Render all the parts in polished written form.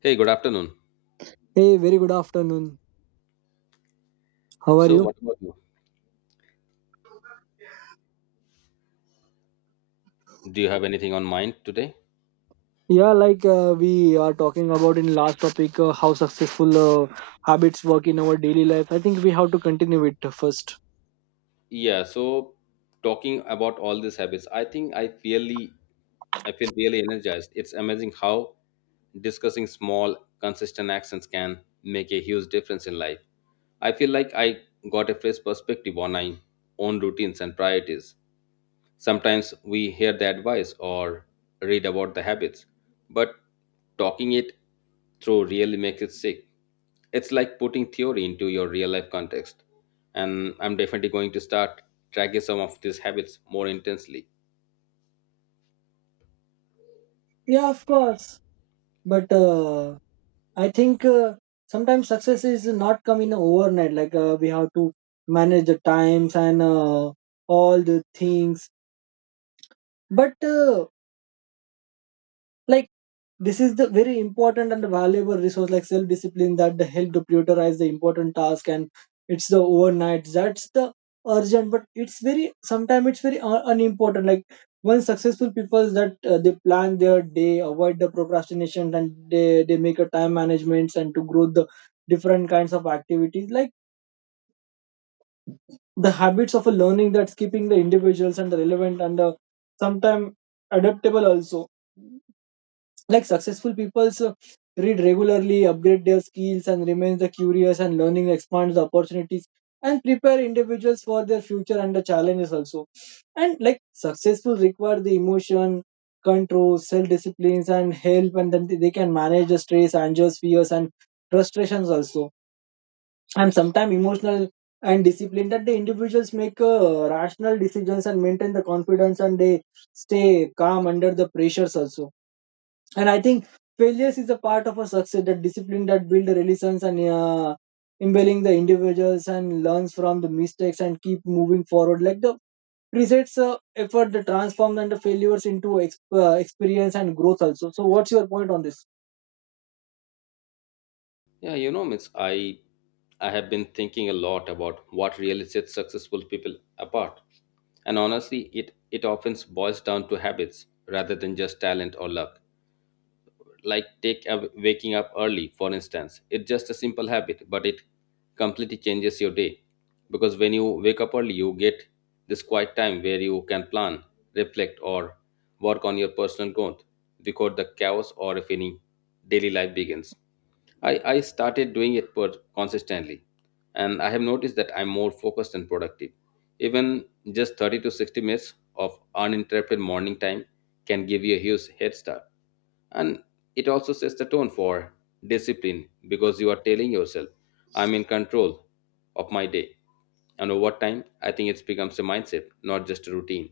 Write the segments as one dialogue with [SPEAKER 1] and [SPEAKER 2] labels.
[SPEAKER 1] Hey, good afternoon.
[SPEAKER 2] Hey, very good afternoon. How are
[SPEAKER 1] So,
[SPEAKER 2] you?
[SPEAKER 1] what about you? Do you have anything on mind today?
[SPEAKER 2] Yeah, like we are talking about in last topic how successful habits work in our daily life. I think we have to continue it first.
[SPEAKER 1] Yeah, so talking about all these habits, I think I feel really energized. It's amazing how discussing small, consistent actions can make a huge difference in life. I feel like I got a fresh perspective on my own routines and priorities. Sometimes we hear the advice or read about the habits, but talking it through really makes it sick. It's like putting theory into your real life context. And I'm definitely going to start tracking some of these habits more intensely.
[SPEAKER 2] Yeah, of course. But I think sometimes success is not coming overnight. Like we have to manage the times and all the things. But like this is the very important and valuable resource like self discipline that the help to prioritize the important task, and it's the overnight. That's the urgent, but it's very sometimes it's very unimportant. Like one successful people that they plan their day, avoid the procrastination, and they make a time management and to grow the different kinds of activities like the habits of a learning that's keeping the individuals and the relevant and the sometimes adaptable also, like successful people read regularly, upgrade their skills, and remain the curious, and learning expands the opportunities and prepare individuals for their future and the challenges also. And like successful require the emotion, control, self disciplines, and help, and then they can manage the stress, angers, fears, and frustrations also. And sometimes emotional and discipline that the individuals make rational decisions and maintain the confidence, and they stay calm under the pressures also. And I think failures is a part of a success that discipline that build resilience and imbibing the individuals and learns from the mistakes and keep moving forward like the presets effort that transforms and the failures into experience and growth also. So what's your point on this?
[SPEAKER 1] Yeah, Miss, I have been thinking a lot about what really sets successful people apart. And honestly, it often boils down to habits rather than just talent or luck. Like take a waking up early, for instance. It's just a simple habit, but it completely changes your day. Because when you wake up early, you get this quiet time where you can plan, reflect, or work on your personal growth before the chaos or if any daily life begins. I started doing it per consistently, and I have noticed that I'm more focused and productive. Even just 30 to 60 minutes of uninterrupted morning time can give you a huge head start. And it also sets the tone for discipline because you are telling yourself, I'm in control of my day. And over time, I think it becomes a mindset, not just a routine.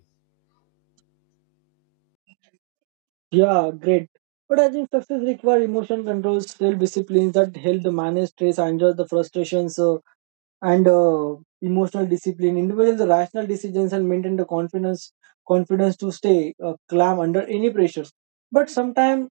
[SPEAKER 2] Yeah, great, but I think success requires emotion control, self disciplines that help the manage stress and the frustrations and emotional discipline. Individuals are rational decisions and maintain the confidence to stay calm under any pressures. But sometimes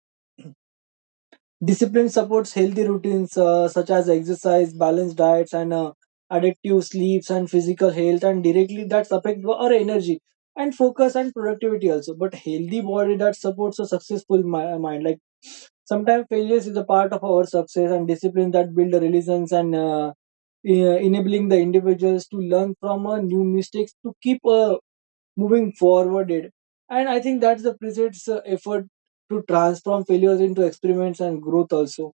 [SPEAKER 2] discipline supports healthy routines such as exercise, balanced diets, and addictive sleeps and physical health, and directly that affect our energy and focus and productivity also. But healthy body that supports a successful mind. Like sometimes failures is a part of our success and discipline that build resilience and enabling the individuals to learn from new mistakes to keep moving forward. And I think that's the precise effort to transform failures into experiments and growth also.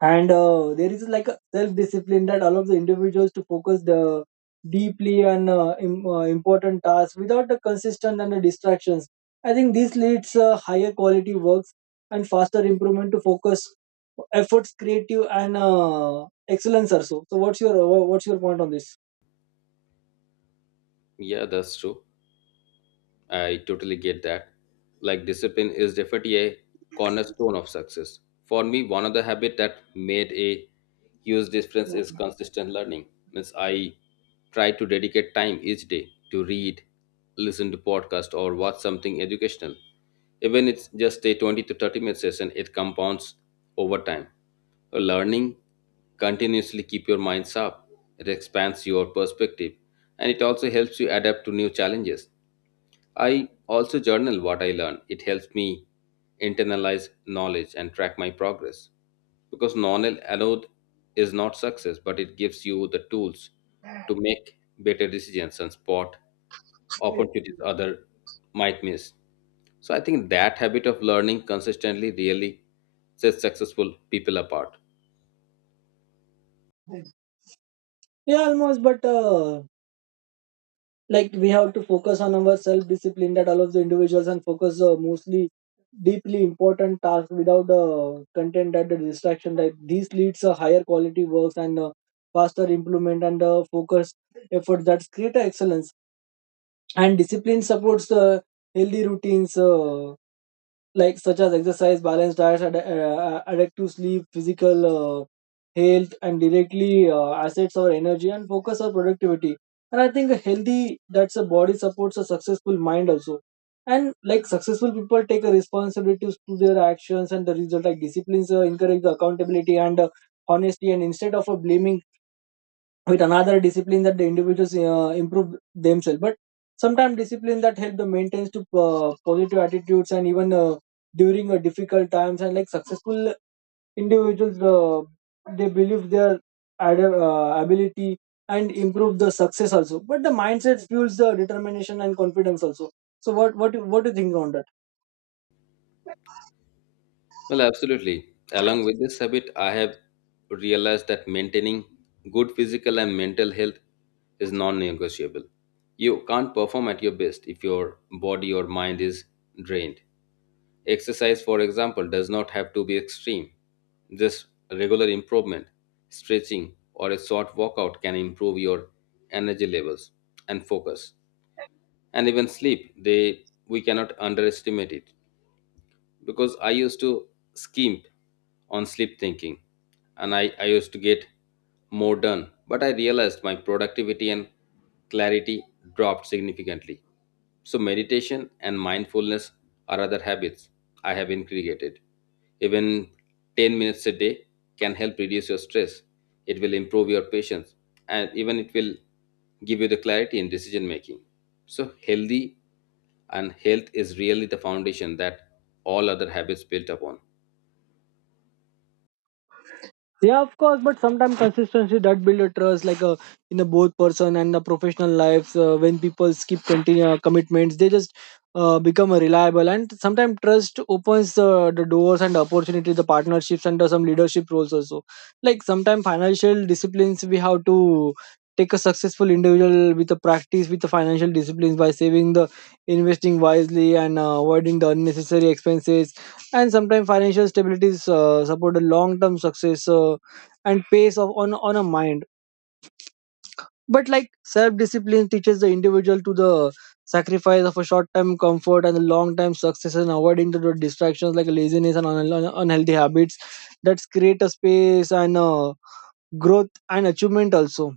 [SPEAKER 2] And there is like a self discipline that allows the individuals to focus the deeply on important tasks without the consistent and the distractions. I think this leads higher quality works and faster improvement to focus efforts creative and excellence also. So what's your what's your point on this?
[SPEAKER 1] Yeah, that's true. I totally get that. Like discipline is definitely a cornerstone of success. For me, one of the habit that made a huge difference is consistent learning. Means I try to dedicate time each day to read, listen to podcast, or watch something educational. Even it's just a 20 to 30 minute session, it compounds over time. Learning continuously keep your mind sharp. It expands your perspective and it also helps you adapt to new challenges. I also journal what I learn. It helps me internalize knowledge and track my progress. Because knowledge alone is not success, but it gives you the tools to make better decisions and spot opportunities other might miss. So I think that habit of learning consistently really sets successful people apart.
[SPEAKER 2] Yeah, almost, but like we have to focus on our self discipline that all of the individuals and focus mostly deeply important tasks without content that the distraction that these leads a higher quality works and faster improvement and focus effort that's greater excellence. And discipline supports healthy routines like such as exercise, balanced diet, adequate sleep, physical health, and directly assets our energy and focus our productivity. And I think a healthy that's a body supports a successful mind also. And like successful people take a responsibility to their actions and the result, like disciplines encourage the accountability and honesty, and instead of blaming with another discipline that the individuals improve themselves. But sometimes discipline that help the maintains to positive attitudes and even during difficult times. And like successful individuals they believe their ability and improve the success also, but the mindset fuels the determination and confidence also. So what do you think on that?
[SPEAKER 1] Well, absolutely. Along with this habit, I have realized that maintaining good physical and mental health is non negotiable. You can't perform at your best if your body or mind is drained. Exercise, for example, does not have to be extreme. Just regular improvement, stretching, or a short workout can improve your energy levels and focus. And even sleep, they we cannot underestimate it because I used to skimp on sleep thinking and I used to get more done. But I realized my productivity and clarity dropped significantly. So, meditation and mindfulness are other habits I have integrated. Even 10 minutes a day can help reduce your stress. It will improve your patience and even it will give you the clarity in decision making. So, healthy and health is really the foundation that all other habits built upon.
[SPEAKER 2] Yeah, of course, but sometimes consistency that build a trust, like in the both person and the professional lives. When people skip continue commitments, they just become a reliable. And sometimes trust opens the doors and opportunities, the partnerships and some leadership roles also. Like sometimes financial disciplines, we have to take a successful individual with a practice with the financial disciplines by saving the investing wisely and avoiding the unnecessary expenses. And sometimes financial stability is support a long term success and pace of on a mind. But like self discipline teaches the individual to the sacrifice of a short term comfort and the long term success, and avoiding the distractions like laziness and unhealthy habits that create a space and growth and achievement also.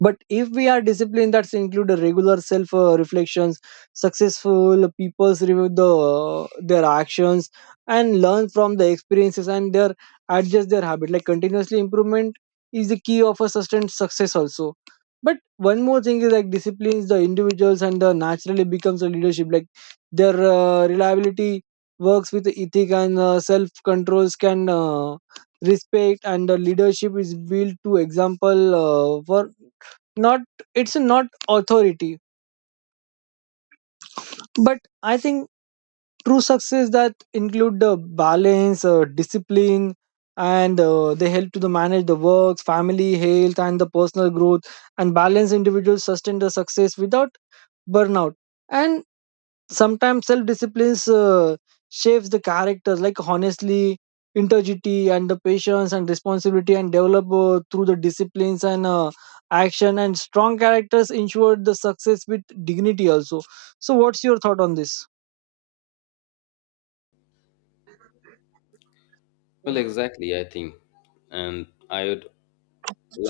[SPEAKER 2] But if we are disciplined, that's include a regular self reflections. Successful people's review the their actions and learn from the experiences and their adjust their habit, like continuously improvement is the key of a sustained success also. But one more thing is like disciplines the individuals and the naturally becomes a leadership, like their reliability works with the ethic and self controls can respect, and the leadership is built to example for not, it's not authority. But I think true success that include the balance discipline and they help to the manage the works family health and the personal growth, and balance individuals sustain the success without burnout. And sometimes self discipline shapes the characters like honestly, integrity and the patience and responsibility and develop through the disciplines and action, and strong characters ensure the success with dignity also. So what's your thought on this?
[SPEAKER 1] Well, exactly, I think. And I would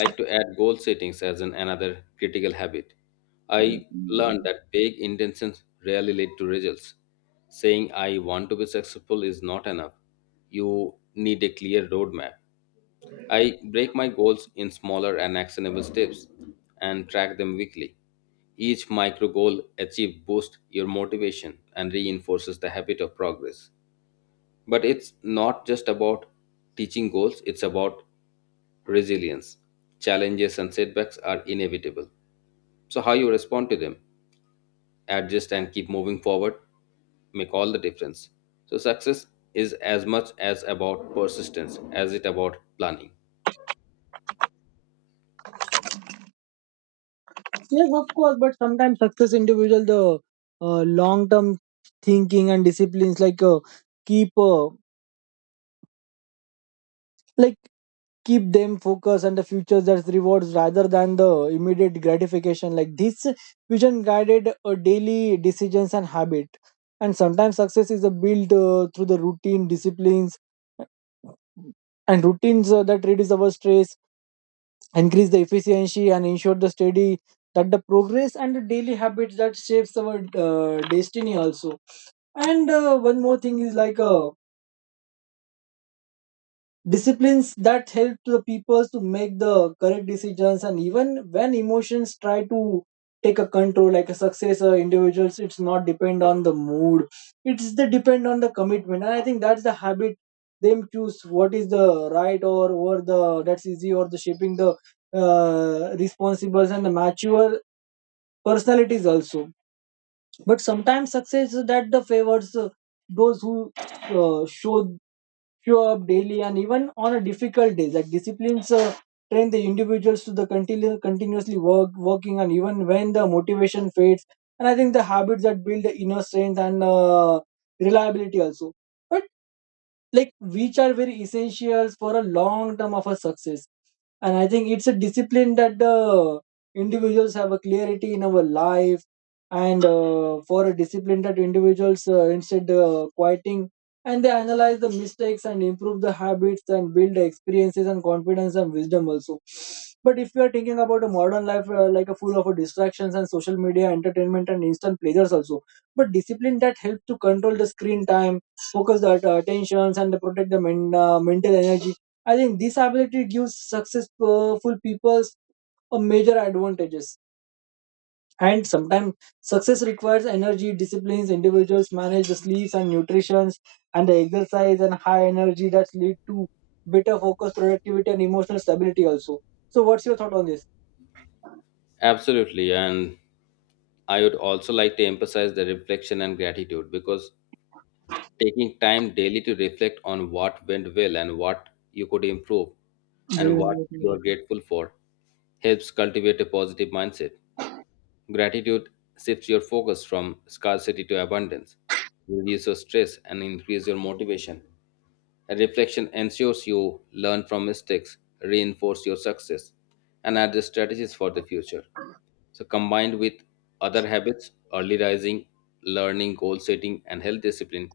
[SPEAKER 1] like to add goal settings as an another critical habit. I learned that vague intentions rarely lead to results. Saying I want to be successful is not enough. You need a clear roadmap. I break my goals in smaller and actionable steps and track them weekly. Each micro goal achieved boosts your motivation and reinforces the habit of progress. But it's not just about teaching goals, it's about resilience. Challenges and setbacks are inevitable. So how you respond to them, adjust and keep moving forward make all the difference. So success is as much as about persistence as it about planning.
[SPEAKER 2] Yes, of course, but sometimes success individual the long term thinking and disciplines like keep uh, like keep them focused on the future that rewards rather than the immediate gratification, like this vision guided daily decisions and habit. And sometimes success is built through the routine disciplines and routines that reduce our stress, increase the efficiency, and ensure the steady that the progress, and the daily habits that shapes our destiny also. And one more thing is like disciplines that help to the people to make the correct decisions, and even when emotions try to take a control, like a success or individuals, it's not depend on the mood, it's the depend on the commitment. And I think that's the habit them choose what is the right or the that's easy, or the shaping the responsibles and the mature personalities also. But sometimes success is that the favors those who show up daily and even on a difficult days, like disciplines train the individuals to the continuously work working, and even when the motivation fades. And I think the habits that build the inner strength and reliability also, but like which are very essentials for a long term of a success. And I think it's a discipline that the individuals have a clarity in our life. And for a discipline that individuals instead quieting, and they analyze the mistakes and improve the habits and build the experiences and confidence and wisdom also. But if you are thinking about a modern life like a full of distractions and social media entertainment and instant pleasures also, but discipline that helps to control the screen time, focus the attentions, and protect the mental energy. I think this ability gives successful people a major advantages. And sometimes success requires energy, disciplines, individuals manage the sleeps and nutrition and the exercise, and high energy that lead to better focus, productivity, and emotional stability also. So what's your thought on this?
[SPEAKER 1] Absolutely. And I would also like to emphasize the reflection and gratitude because taking time daily to reflect on what went well and what you could improve and what you are grateful for helps cultivate a positive mindset. Gratitude shifts your focus from scarcity to abundance, reduces stress, and increase your motivation. Reflection ensures you learn from mistakes, reinforce your success, and add strategies for the future. So, combined with other habits, early rising, learning, goal setting, and health discipline,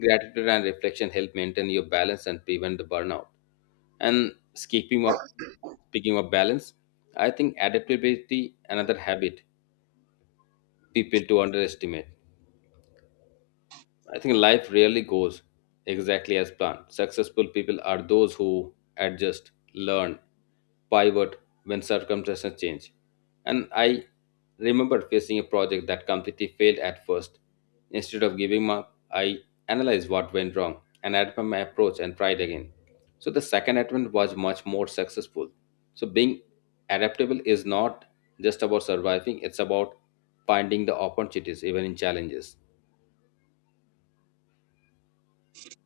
[SPEAKER 1] gratitude and reflection help maintain your balance and prevent the burnout. And keeping up, speaking of balance, I think adaptability another habit people to underestimate. I think life rarely goes exactly as planned. Successful people are those who adjust, learn, pivot when circumstances change. And I remember facing a project that completely failed at first. Instead of giving up, I analyzed what went wrong and adapted my approach and tried again. So the second attempt was much more successful. So being adaptable is not just about surviving, it's about finding the opportunities even in challenges.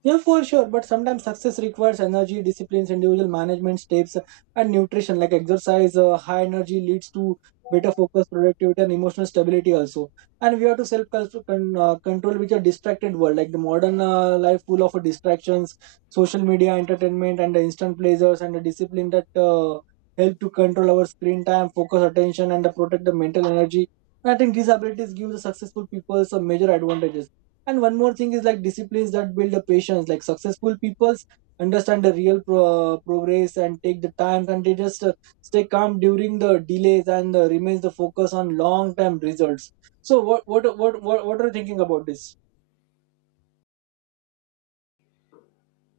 [SPEAKER 2] Yeah, for sure. But sometimes success requires energy, disciplines, individual management steps, and nutrition. Like exercise, high energy leads to better focus, productivity, and emotional stability also. And we have to self control with a distracted world, like the modern life full of distractions, social media, entertainment, and the instant pleasures, and the discipline that help to control our screen time, focus, attention, and protect the mental energy. I think these abilities give the successful people some major advantages. And one more thing is like disciplines that build a patience. Like successful peoples understand the real progress and take the time, and they just stay calm during the delays and remains the focus on long term results. So what are you thinking about this?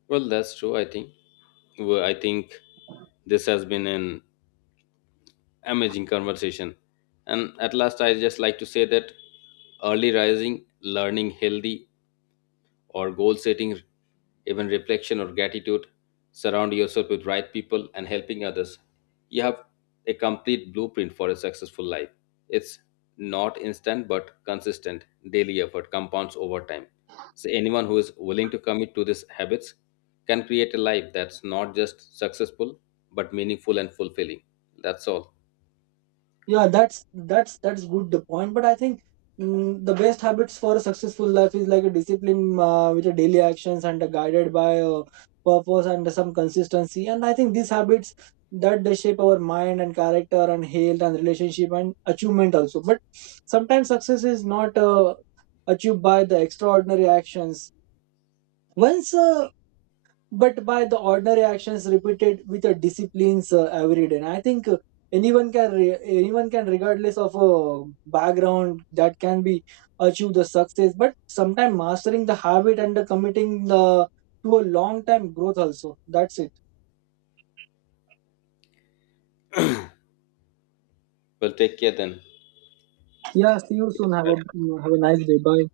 [SPEAKER 1] Well, that's true, I think. Well, I think this has been an amazing conversation. And at last, I just like to say that early rising, learning healthy or goal setting, even reflection or gratitude, surround yourself with right people and helping others, you have a complete blueprint for a successful life. It's not instant but consistent daily effort compounds over time. So anyone who is willing to commit to these habits can create a life that's not just successful but meaningful and fulfilling. That's all.
[SPEAKER 2] Yeah, that's that's good the point, but I think the best habits for a successful life is like a discipline with a daily actions and guided by purpose and some consistency. And I think these habits that they shape our mind and character and health and relationship and achievement also. But sometimes success is not achieved by the extraordinary actions once but by the ordinary actions repeated with a disciplines every day. And I think anyone can, regardless of a background, that can be achieve the success. But sometimes mastering the habit and the committing the to a long time growth also. That's it.
[SPEAKER 1] Well, take care then.
[SPEAKER 2] Yeah. See you
[SPEAKER 1] Keep
[SPEAKER 2] soon.
[SPEAKER 1] striving.
[SPEAKER 2] Have a
[SPEAKER 1] Have
[SPEAKER 2] nice
[SPEAKER 1] a
[SPEAKER 2] day. Bye.